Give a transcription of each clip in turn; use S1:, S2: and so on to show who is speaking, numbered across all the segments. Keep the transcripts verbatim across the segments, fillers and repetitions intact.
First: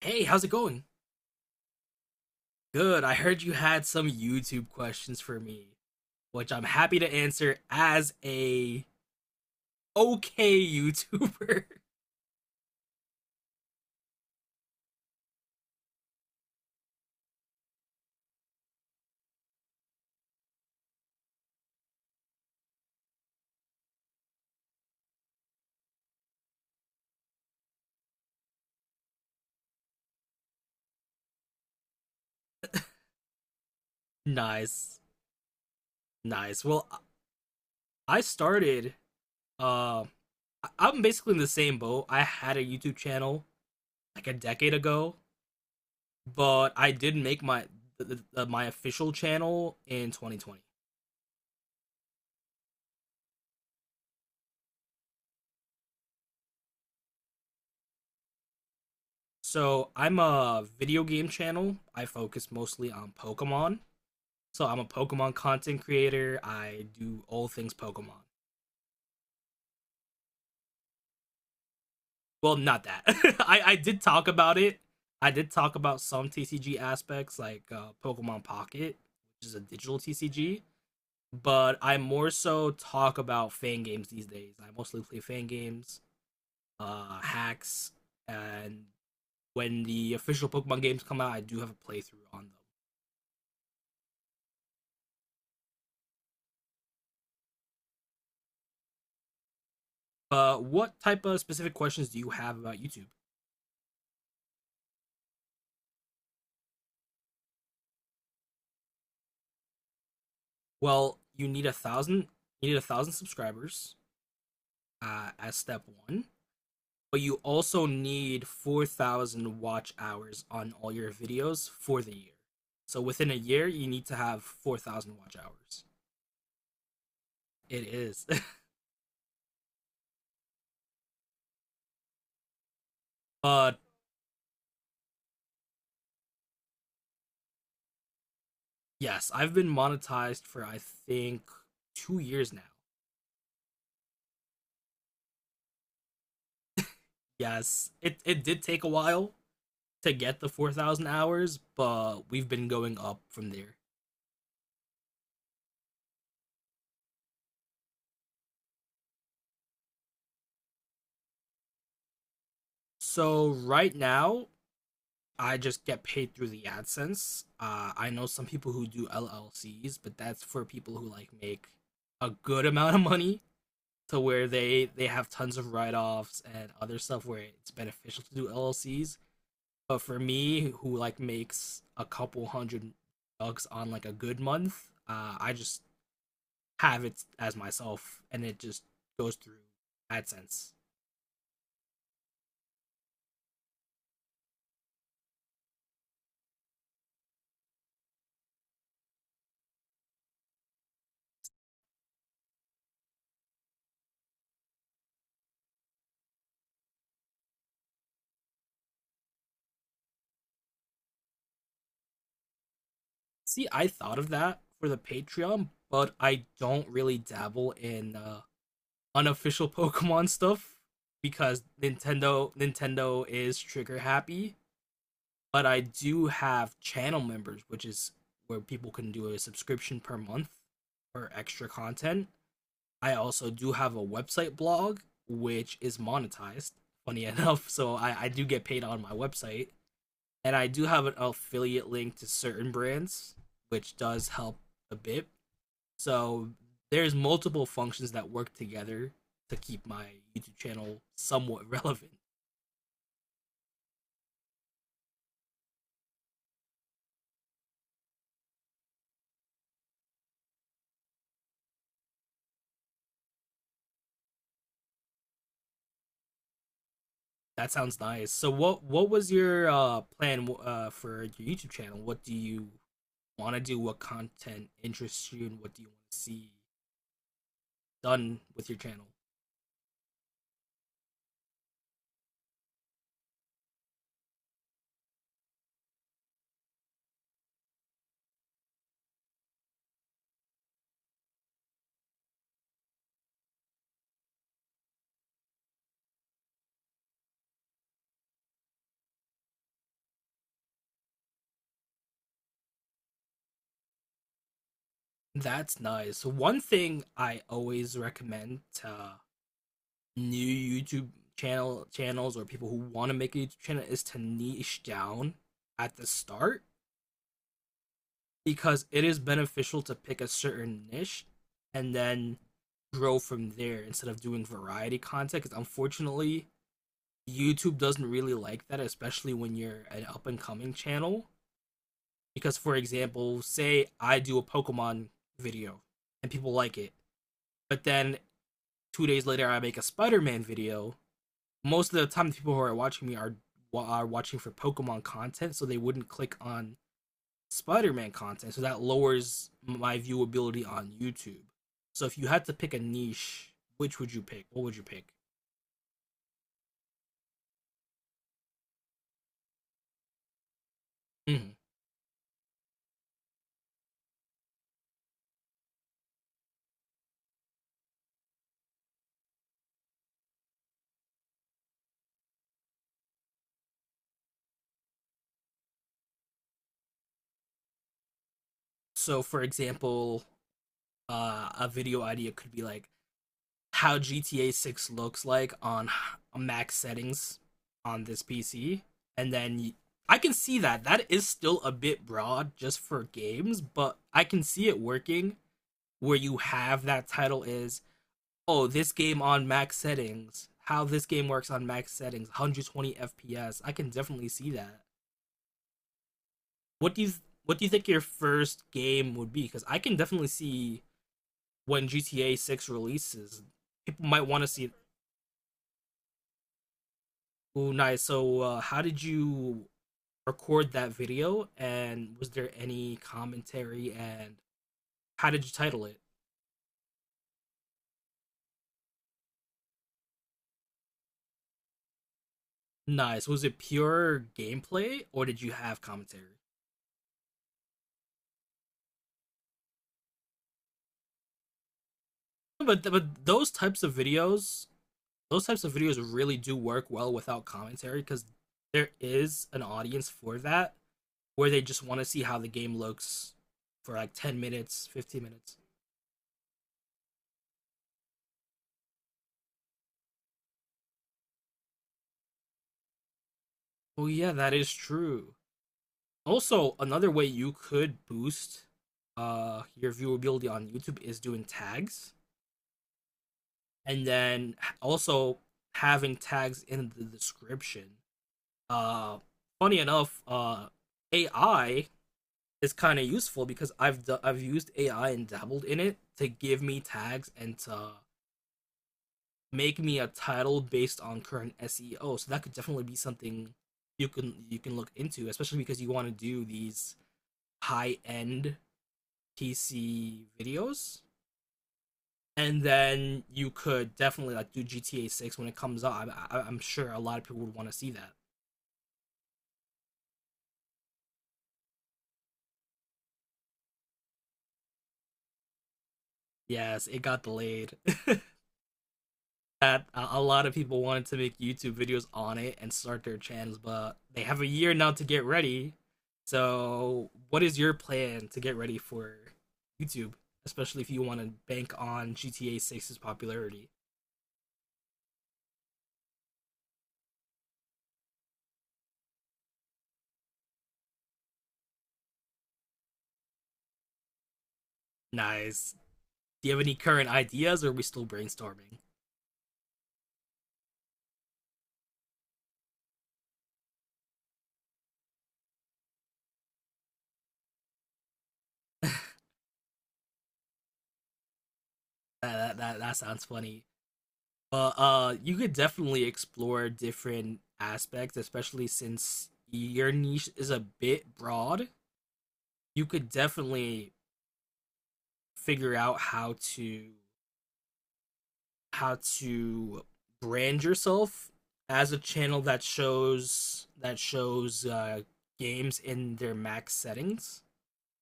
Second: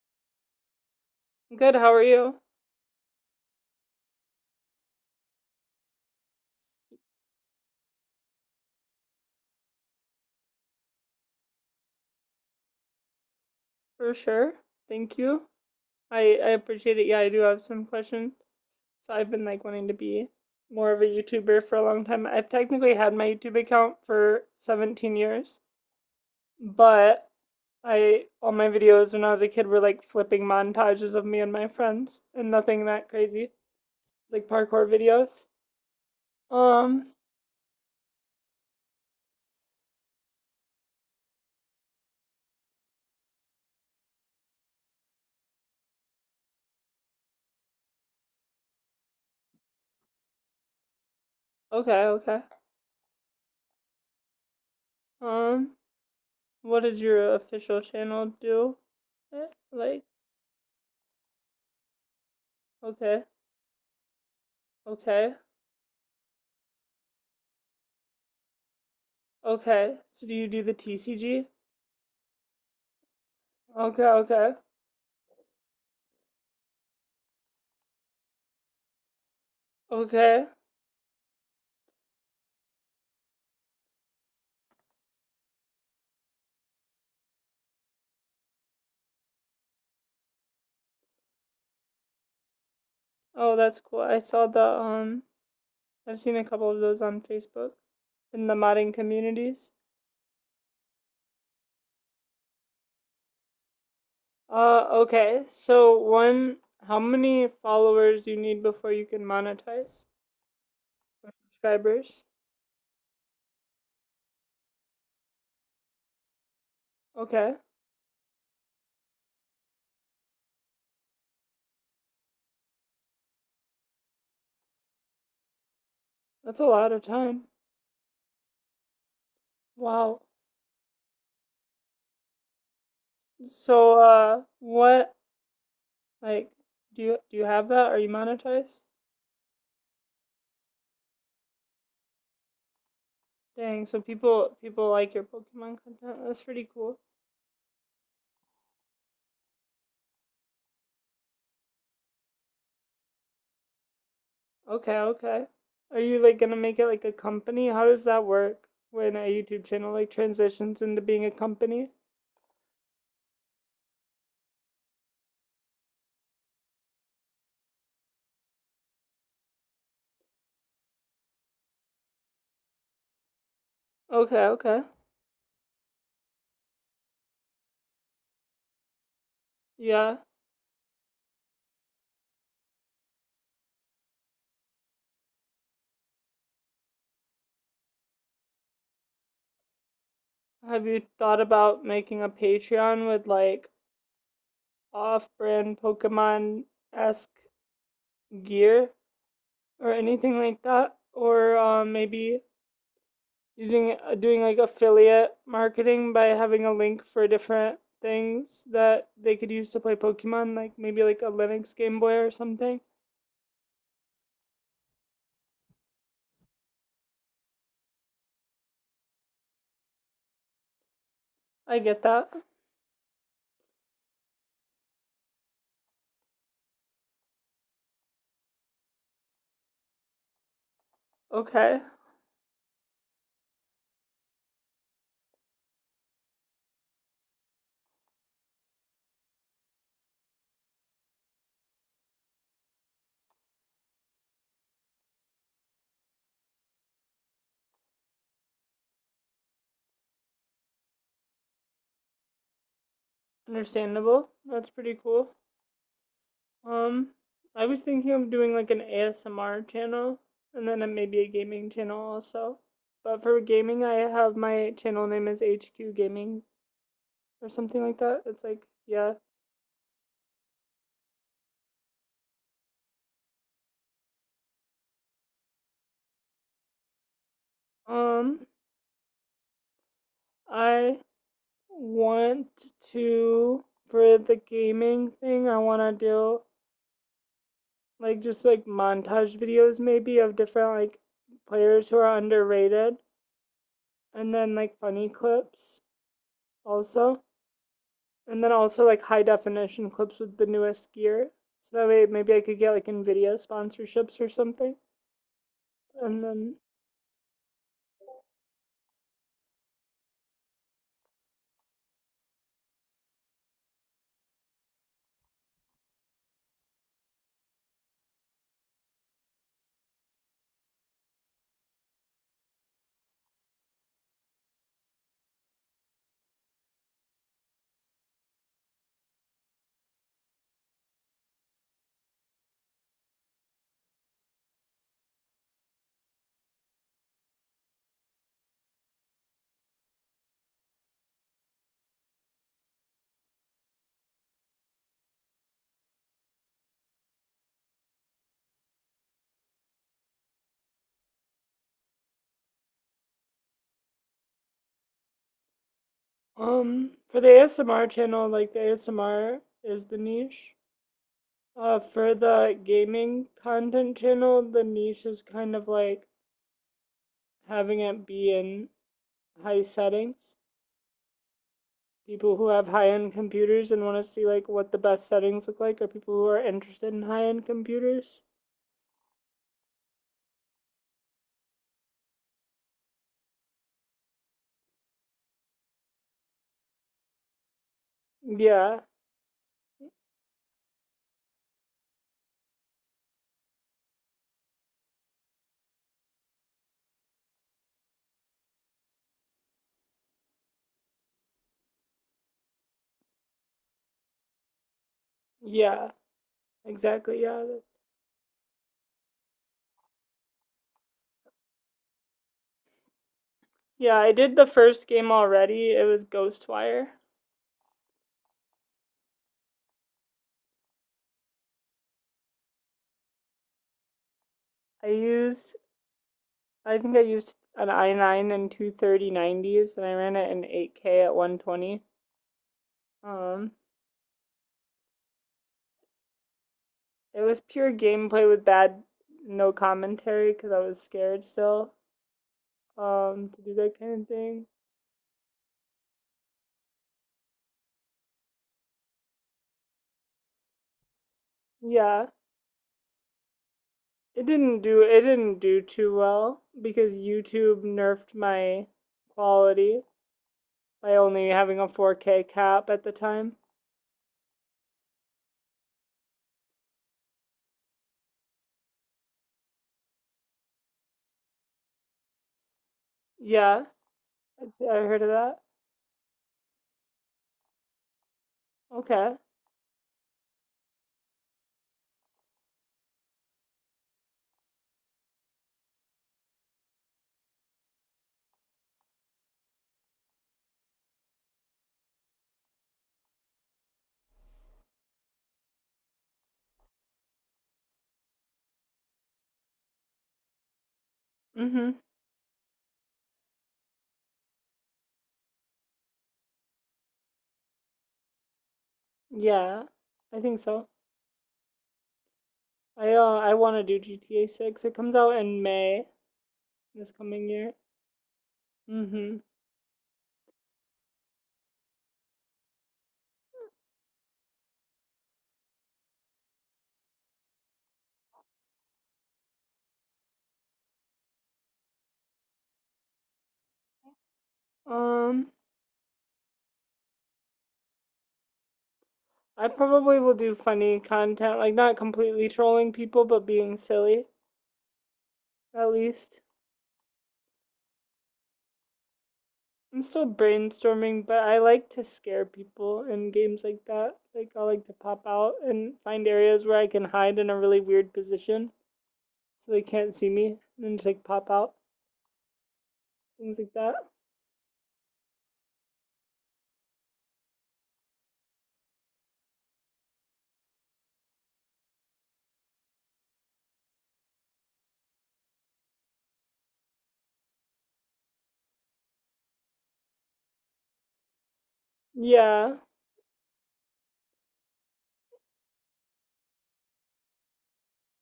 S1: Hey, how's it going?
S2: Good. How are you?
S1: Good. I heard you had some YouTube questions for me, which I'm happy to answer as a okay YouTuber.
S2: For sure. Thank you. I I appreciate it. Yeah, I do have some questions. So I've been, like, wanting to be more of a YouTuber for a long time. I've technically had my YouTube account for seventeen years, but I, all my videos when I was a kid were like flipping montages of me and my friends and nothing that crazy. Like, parkour
S1: nice.
S2: videos.
S1: Nice. Well, I-
S2: Um,
S1: started uh I- am basically in the same boat. I had a YouTube channel like a decade ago, but I did make my th- th- my official channel in twenty twenty.
S2: okay, okay. Um, what did your official channel do? Eh,
S1: So,
S2: Like,
S1: I'm a video game channel. I focus mostly on
S2: okay,
S1: Pokemon. So I'm a Pokemon
S2: okay.
S1: content creator. I do all things Pokemon.
S2: Okay. So do you do the T C G?
S1: Well, not that. I, I did
S2: Okay,
S1: talk
S2: okay.
S1: about it. I did talk about some T C G aspects like uh, Pokemon Pocket, which is a digital
S2: Okay.
S1: T C G. But I more so talk about fan games these days. I mostly play fan games, uh, hacks, and when the official Pokemon games come out, I do have a playthrough on them.
S2: Oh, that's cool. I saw the um I've seen a couple of those on Facebook in the modding communities.
S1: But uh, what type of specific questions do you have about YouTube?
S2: Uh okay. So, one, how many followers you need before you can monetize,
S1: Well,
S2: or
S1: you need a
S2: subscribers?
S1: thousand. You need a thousand subscribers, uh, as step one, but you
S2: Okay.
S1: also need four thousand watch hours on all your videos for the year. So within a year, you need to have four thousand watch hours.
S2: That's a lot of time.
S1: It is.
S2: Wow.
S1: But
S2: So, uh what, like, do you do you have that? Are you monetized?
S1: yes, I've been monetized for I think two years now.
S2: Dang, so people people like your Pokemon content. That's pretty cool.
S1: Yes, it, it did take a while to get the four thousand hours, but we've been going up from there.
S2: Okay, okay. Are you, like, gonna make it like a company? How does that work when a YouTube channel, like, transitions into being a company?
S1: So right now, I just get paid through the AdSense. Uh, I know some people who do L L Cs, but that's for people who like make a good amount of money to where
S2: Okay, okay.
S1: they they have tons of write-offs and other stuff where it's beneficial to do L L Cs. But
S2: Yeah.
S1: for me, who like makes a couple hundred bucks on like a good month, uh, I just have it as myself, and it just goes through AdSense.
S2: Have you thought about making a Patreon with like off-brand Pokemon-esque gear or anything like that? Or, uh, maybe using, uh, doing like affiliate marketing by having a link for different things that they could use to play Pokemon, like maybe like a Linux Game Boy or something?
S1: See, I thought of that for the Patreon, but I don't really dabble in. Uh, unofficial Pokemon stuff because
S2: I get that.
S1: Nintendo Nintendo is trigger happy, but I do have channel members, which is where people can do a subscription per month for extra
S2: Okay,
S1: content. I also do have a website blog which is monetized, funny enough, so I, I do get paid on my website. And I do have an affiliate link to certain brands, which does help a bit so there's multiple functions that work together to keep my YouTube channel somewhat relevant.
S2: understandable. That's pretty cool. Um, I was thinking of doing like an A S M R channel and then maybe a gaming channel also. But for gaming, I have, my channel name is H Q Gaming or
S1: That
S2: something
S1: sounds
S2: like that.
S1: nice.
S2: It's
S1: So
S2: like,
S1: what what
S2: yeah.
S1: was your uh, plan uh, for your YouTube channel? What do you want to do? What content interests you, and what do you want to see done
S2: Um,
S1: with your channel?
S2: I want to, for the gaming thing, I want to do like just like montage videos maybe of different like players who are underrated, and then like funny clips also. And then also like high definition clips with the newest gear. So that way maybe I could get like Nvidia sponsorships or something.
S1: That's nice.
S2: And
S1: So
S2: then
S1: One thing I always recommend to new YouTube channel channels or people who want to make a YouTube channel is to niche down at the start because it is beneficial to pick a certain niche and then grow from there instead of doing variety content. Because unfortunately, YouTube doesn't really like that, especially when you're an up and coming channel. Because, for example, say I do a Pokemon video and people like it, but then two days later I make a Spider Man video. Most of the time, the people who are watching me are are watching for Pokemon content, so they wouldn't click on Spider-Man content, so that lowers my viewability on YouTube. So if you had to pick a niche, which would you pick? What would you pick?
S2: um for the A S M R channel, like, the A S M R is the niche.
S1: Mhm.
S2: Uh for the gaming content channel, the niche is kind of like having it be in high settings. People who have high-end computers and want to see like what the best settings look like are people who are interested in high-end computers.
S1: So for example, uh, a video idea could be like how G T A six looks like on max settings on this
S2: Yeah.
S1: P C, and then I can see that that is still a bit broad just for games, but I can see it working where you have that title is oh, this game on max settings, how this game works on max settings, one hundred twenty F P S. I can definitely see that.
S2: Yeah.
S1: What do you
S2: Exactly. Yeah.
S1: what do you think your first game would be? Because I can definitely see when G T A six releases,
S2: Yeah,
S1: people
S2: I
S1: might
S2: did
S1: want
S2: the
S1: to see it.
S2: first game already. It was Ghostwire.
S1: Ooh, nice. So, uh, how did you record that video? And was there any commentary? And
S2: I
S1: how did you
S2: used,
S1: title it?
S2: I think I used an i nine and two thirty nineties, and I ran it in eight K at one twenty.
S1: Nice. Was
S2: Um,
S1: it pure gameplay or did you have commentary?
S2: it was pure gameplay with bad, no commentary because I was scared still,
S1: But but
S2: um, to
S1: those
S2: do that
S1: types of
S2: kind of thing.
S1: videos those types of videos really do work well without commentary because there is an audience for that where they just want to
S2: Yeah,
S1: see how the game looks for like
S2: it
S1: ten
S2: didn't do,
S1: minutes,
S2: it
S1: fifteen
S2: didn't
S1: minutes.
S2: do too well because YouTube nerfed my quality by only having a four K cap at the time.
S1: Oh yeah, that is true. Also, another way you could boost uh your viewability on YouTube is doing tags
S2: Yeah,
S1: and then
S2: I heard of
S1: also
S2: that.
S1: having tags in the description.
S2: Okay.
S1: Uh Funny enough, uh A I is kind of useful because I've i I've used A I and dabbled in it to give me tags and to make me a title based on current S E O. So that could definitely be something you can you can look into, especially because you want to do these high end P C videos.
S2: Mm-hmm.
S1: And then you could definitely like do G T A Six when it comes out. I, I, I'm sure a lot of people would want to see that.
S2: Yeah, I think so. I uh I want to do G T A six. It comes out in May
S1: Yes,
S2: this
S1: it got
S2: coming year.
S1: delayed.
S2: Mm-hmm.
S1: that a lot of people wanted to make YouTube videos on it and start their channels, but they have a year now to get ready. So, what is your plan to get ready for YouTube, especially if you want to bank on G T A Six's popularity?
S2: Um, I probably will do funny content, like not completely trolling people, but being silly at
S1: Nice.
S2: least.
S1: Do you have any current ideas, or are we still brainstorming?
S2: I'm still brainstorming, but I like to scare people in games like that. Like, I like to pop out and find areas where I can hide in a really weird position so they can't see me and then just like pop out,
S1: that that, that sounds
S2: things like
S1: funny.
S2: that.
S1: But uh, you could definitely explore different aspects, especially since your niche is a bit broad. You could definitely figure out how to how to brand yourself as a channel
S2: Yeah.
S1: that shows that shows uh, games in their max settings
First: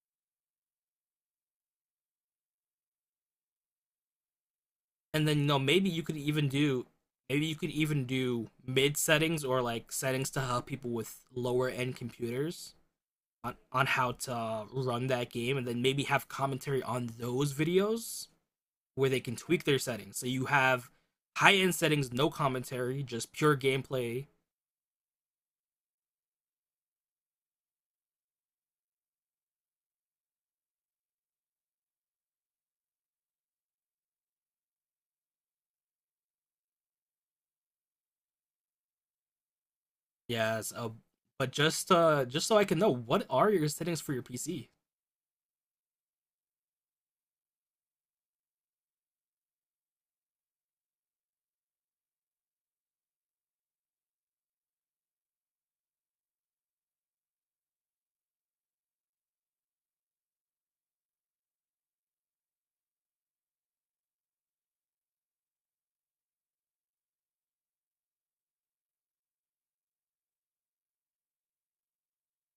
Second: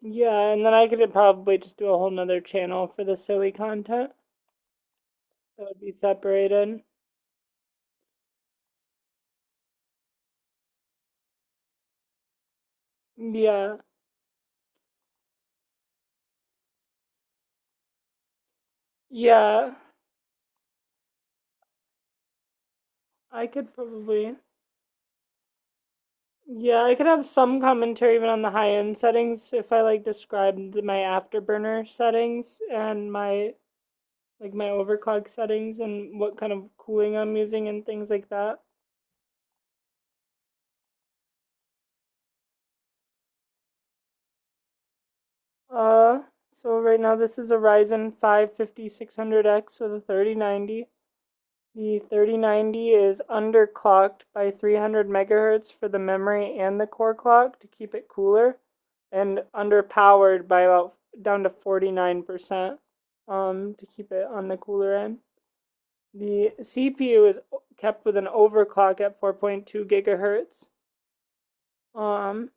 S2: Yeah, and then I could probably just do a whole nother channel for the silly content
S1: and then you know
S2: that would
S1: maybe
S2: be
S1: you could even
S2: separated.
S1: do maybe you could even do mid settings or like settings to help people with lower end computers on,
S2: Yeah,
S1: on how to run that game and then maybe have commentary on those videos where they can tweak
S2: yeah,
S1: their settings so you have high end settings no commentary just
S2: I
S1: pure
S2: could
S1: gameplay.
S2: probably. Yeah, I could have some commentary even on the high end settings if I, like, described my afterburner settings and my like my overclock settings and what kind of cooling I'm using and things like that.
S1: Yes, uh, but just uh, just so I can know, what are your settings for your P C?
S2: Uh, so right now this is a Ryzen five fifty six hundred x with a thirty ninety. The thirty-ninety is underclocked by three hundred megahertz for the memory and the core clock to keep it cooler, and underpowered by about down to forty-nine percent, um, to keep it on the cooler end. The C P U is kept with an overclock at four point two gigahertz, um,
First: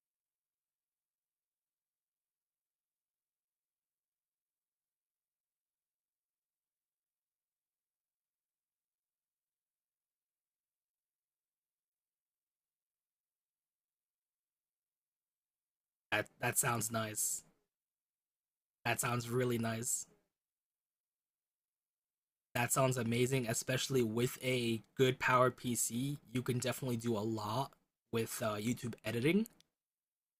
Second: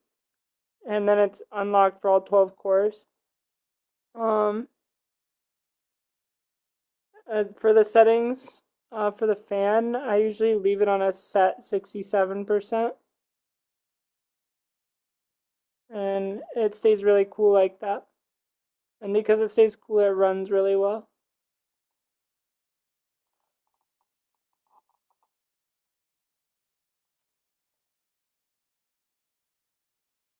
S2: and then it's unlocked for all twelve cores. Um, uh, for the settings, uh, for the fan, I usually leave it on a set sixty-seven percent,
S1: That
S2: and
S1: that
S2: it
S1: sounds
S2: stays really
S1: nice.
S2: cool like that.
S1: That
S2: And
S1: sounds
S2: because it
S1: really
S2: stays cool,
S1: nice.
S2: it runs really well.
S1: That sounds amazing, especially with a good powered P C. You can definitely do a lot with uh, YouTube editing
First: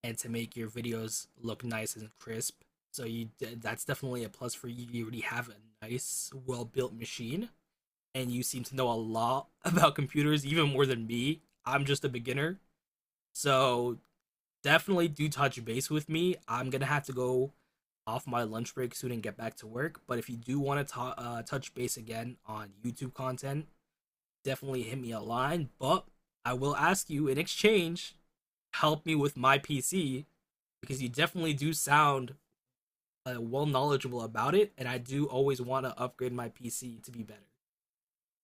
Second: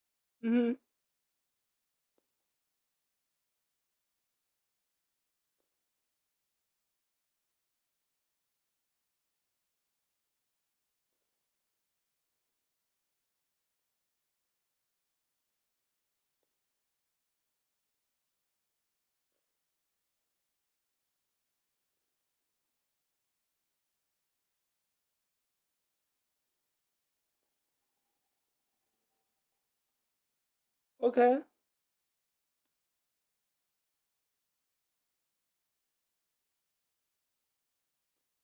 S1: and to make your
S2: Hmm.
S1: videos look nice and crisp. So you d- that's definitely a plus for you. You already have a nice, well built machine, and you seem to know a lot about computers, even more than me. I'm just a beginner, so definitely do touch base with me. I'm gonna have to go off my lunch break soon and get back to work. But if you do want to uh, touch base again on YouTube content, definitely hit me a line. But I will ask you in exchange, help me with my P C because you
S2: Okay.
S1: definitely do sound uh, well knowledgeable about it, and I do always want to upgrade my P C to be better.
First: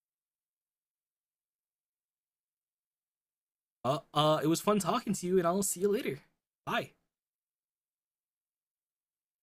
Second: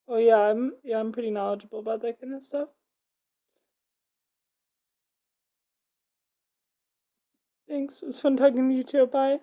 S2: Oh, yeah, I'm yeah, I'm pretty knowledgeable about that kind of stuff.
S1: Uh, uh, it was fun talking to you, and I'll see you later. Bye.
S2: Thanks. It was fun talking to you too. Bye.